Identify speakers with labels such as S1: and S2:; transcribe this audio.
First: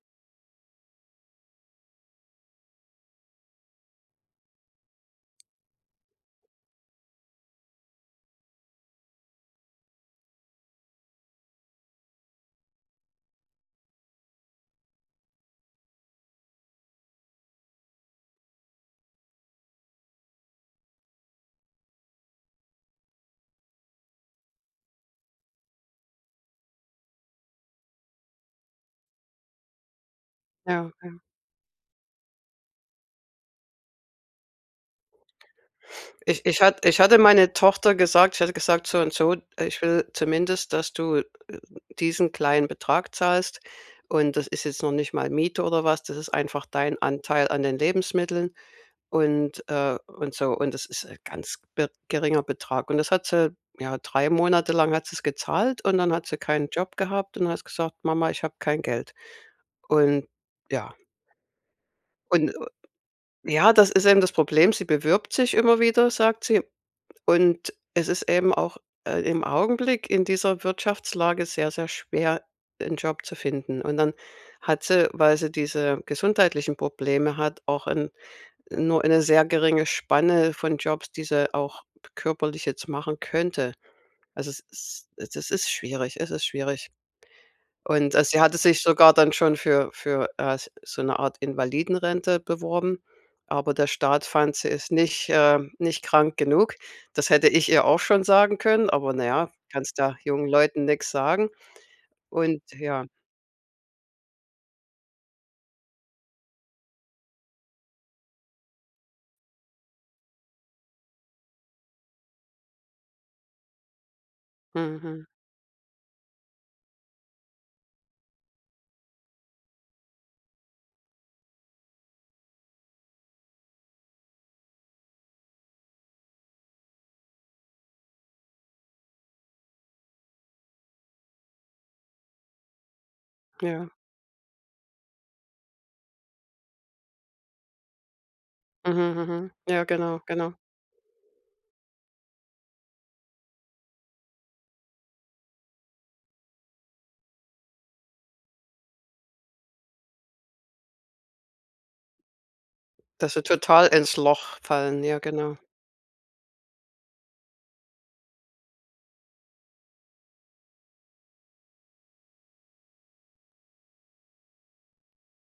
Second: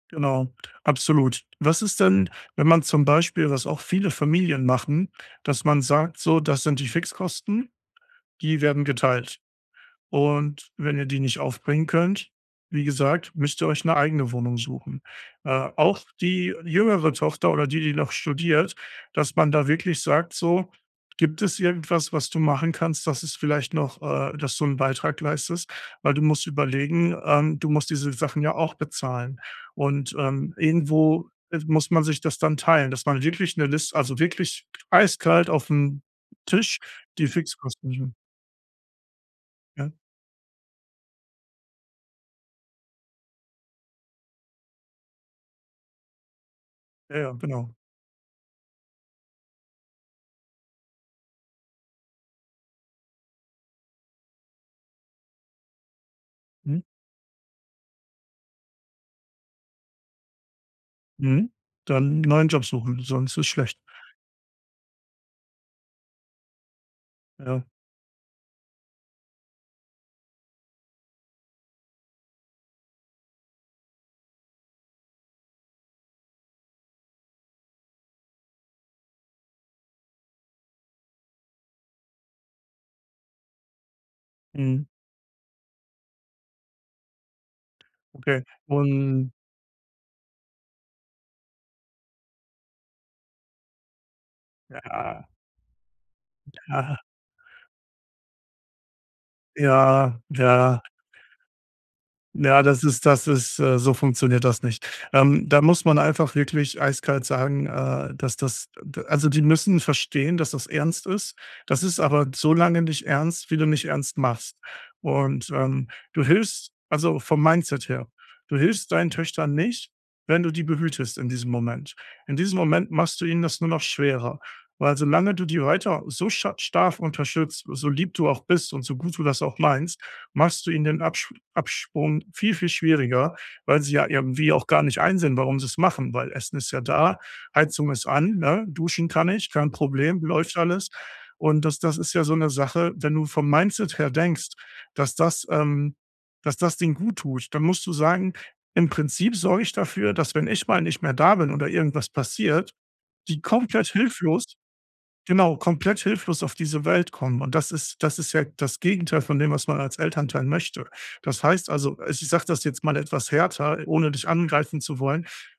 S1: Genau, absolut. Was ist denn, wenn man zum Beispiel was auch viele Familien machen dass man sagt, so: „Das sind die Fixkosten, die werden geteilt und wenn ihr die nicht aufbringen könnt, wie gesagt, müsst ihr euch 'ne eigene Wohnung suchen.“ Äh, auch die jüngere Tochter oder die, die noch studiert dass man da wirklich sagt, so: „Gibt es irgendwas, was du machen kannst, dass es vielleicht noch äh, dass du 'n Beitrag leistest, weil du musst überlegen, ähm, du musst diese Sachen ja auch bezahlen und, ähm,
S2: Ja, okay.
S1: irgendwo muss man sich das dann teilen“, dass man wirklich 'ne Liste also, wirklich eiskalt aufm
S2: Ich ich
S1: Tisch,
S2: hatt ich hatte
S1: die
S2: meine
S1: Fixkosten
S2: Tochter
S1: [unintelligible]
S2: gesagt ich hatte gesagt: „So und so, äh, ich
S1: Ja.
S2: will zumindest, dass du diesen kleinen Betrag zahlst und das ist jetzt noch nicht mal Miete oder was, das ist einfach dein
S1: Ja, ja,
S2: Anteil an
S1: genau.
S2: den Lebensmitteln und, äh und so." Und das ist ganz be geringer Betrag. Und das hat sie ja, 3 Monate lang hat sie's gezahlt und dann hat sie keinen
S1: Mhm.
S2: Job gehabt und hat gesagt: „Mama, ich hab kein Geld." Und ja
S1: Mhm. Dann neuen
S2: Und
S1: Job suchen, sonst ist
S2: Ja,
S1: schlecht.
S2: das ist eben das Problem. Sie bewirbt sich immer wieder, sagt sie.
S1: Ja.
S2: Und es ist eben auch, äh, im Augenblick in dieser Wirtschaftslage sehr, sehr schwer, 'n Job zu finden. Und dann hat sie, weil sie diese gesundheitlichen Probleme hat, auch 'n nur eine sehr geringe Spanne von Jobs, die sie auch körperlich jetzt machen könnte. Also,
S1: Mhm.
S2: es es ist schwierig es ist schwierig. Und, äh, sie
S1: Okay,
S2: hatte sich sogar dann
S1: und
S2: schon für für, äh, so 'ne Art Invalidenrente beworben, aber der Staat fand, sie ist nicht
S1: Ja.
S2: äh, nicht krank genug.
S1: Ja.
S2: Das hätte ich ihr auch schon sagen können, aber naja, kannst ja
S1: Ja.
S2: jungen
S1: Ja.
S2: Leuten nix sagen. Und
S1: Ja, das
S2: ja.
S1: ist das ist Äh, so funktioniert das nicht. Ähm, da muss man einfach wirklich eiskalt sagen, äh, das das also, die müssen verstehen, dass das ernst ist. Das ist aber so lange nicht ernst, wie du nicht ernst machst,
S2: Mhm.
S1: und, ähm, du hilfst also vom Mindset her, du hilfst deinen Töchtern nicht, wenn du die behütest in diesem Moment. In diesem Moment machst du ihnen das nur noch schwerer, weil solange du die weiter so sch stark unterstützt, so lieb du auch bist und so gut du das auch meinst, machst du ihnen den Absch Abprung viel, viel schwieriger, weil
S2: Ja.
S1: sie ja irgendwie auch gar nicht einsehen, warum sie es machen, weil Essen ist ja da, Heizung ist an, ne?
S2: Mhm,
S1: Duschen kann ich,
S2: mhm.
S1: kein
S2: Ja, genau.
S1: Problem,
S2: Genau.
S1: läuft alles und das das ist ja so 'ne Sache, wenn du vom Mindset her denkst, dass das, ähm dass das denen guttut, dann musst du sagen, im Prinzip sorge ich dafür, dass wenn ich mal nicht mehr da bin oder irgendwas passiert,
S2: Dass
S1: die
S2: sie total
S1: komplett
S2: ins
S1: hilflos
S2: Loch fallen, ja genau.
S1: genau, komplett hilflos auf diese Welt kommen. Und das ist das ist ja das Gegenteil von dem, was man als Elternteil möchte. Das heißt, also, i ich sag das jetzt mal etwas härter, ohne dich angreifen zu wollen.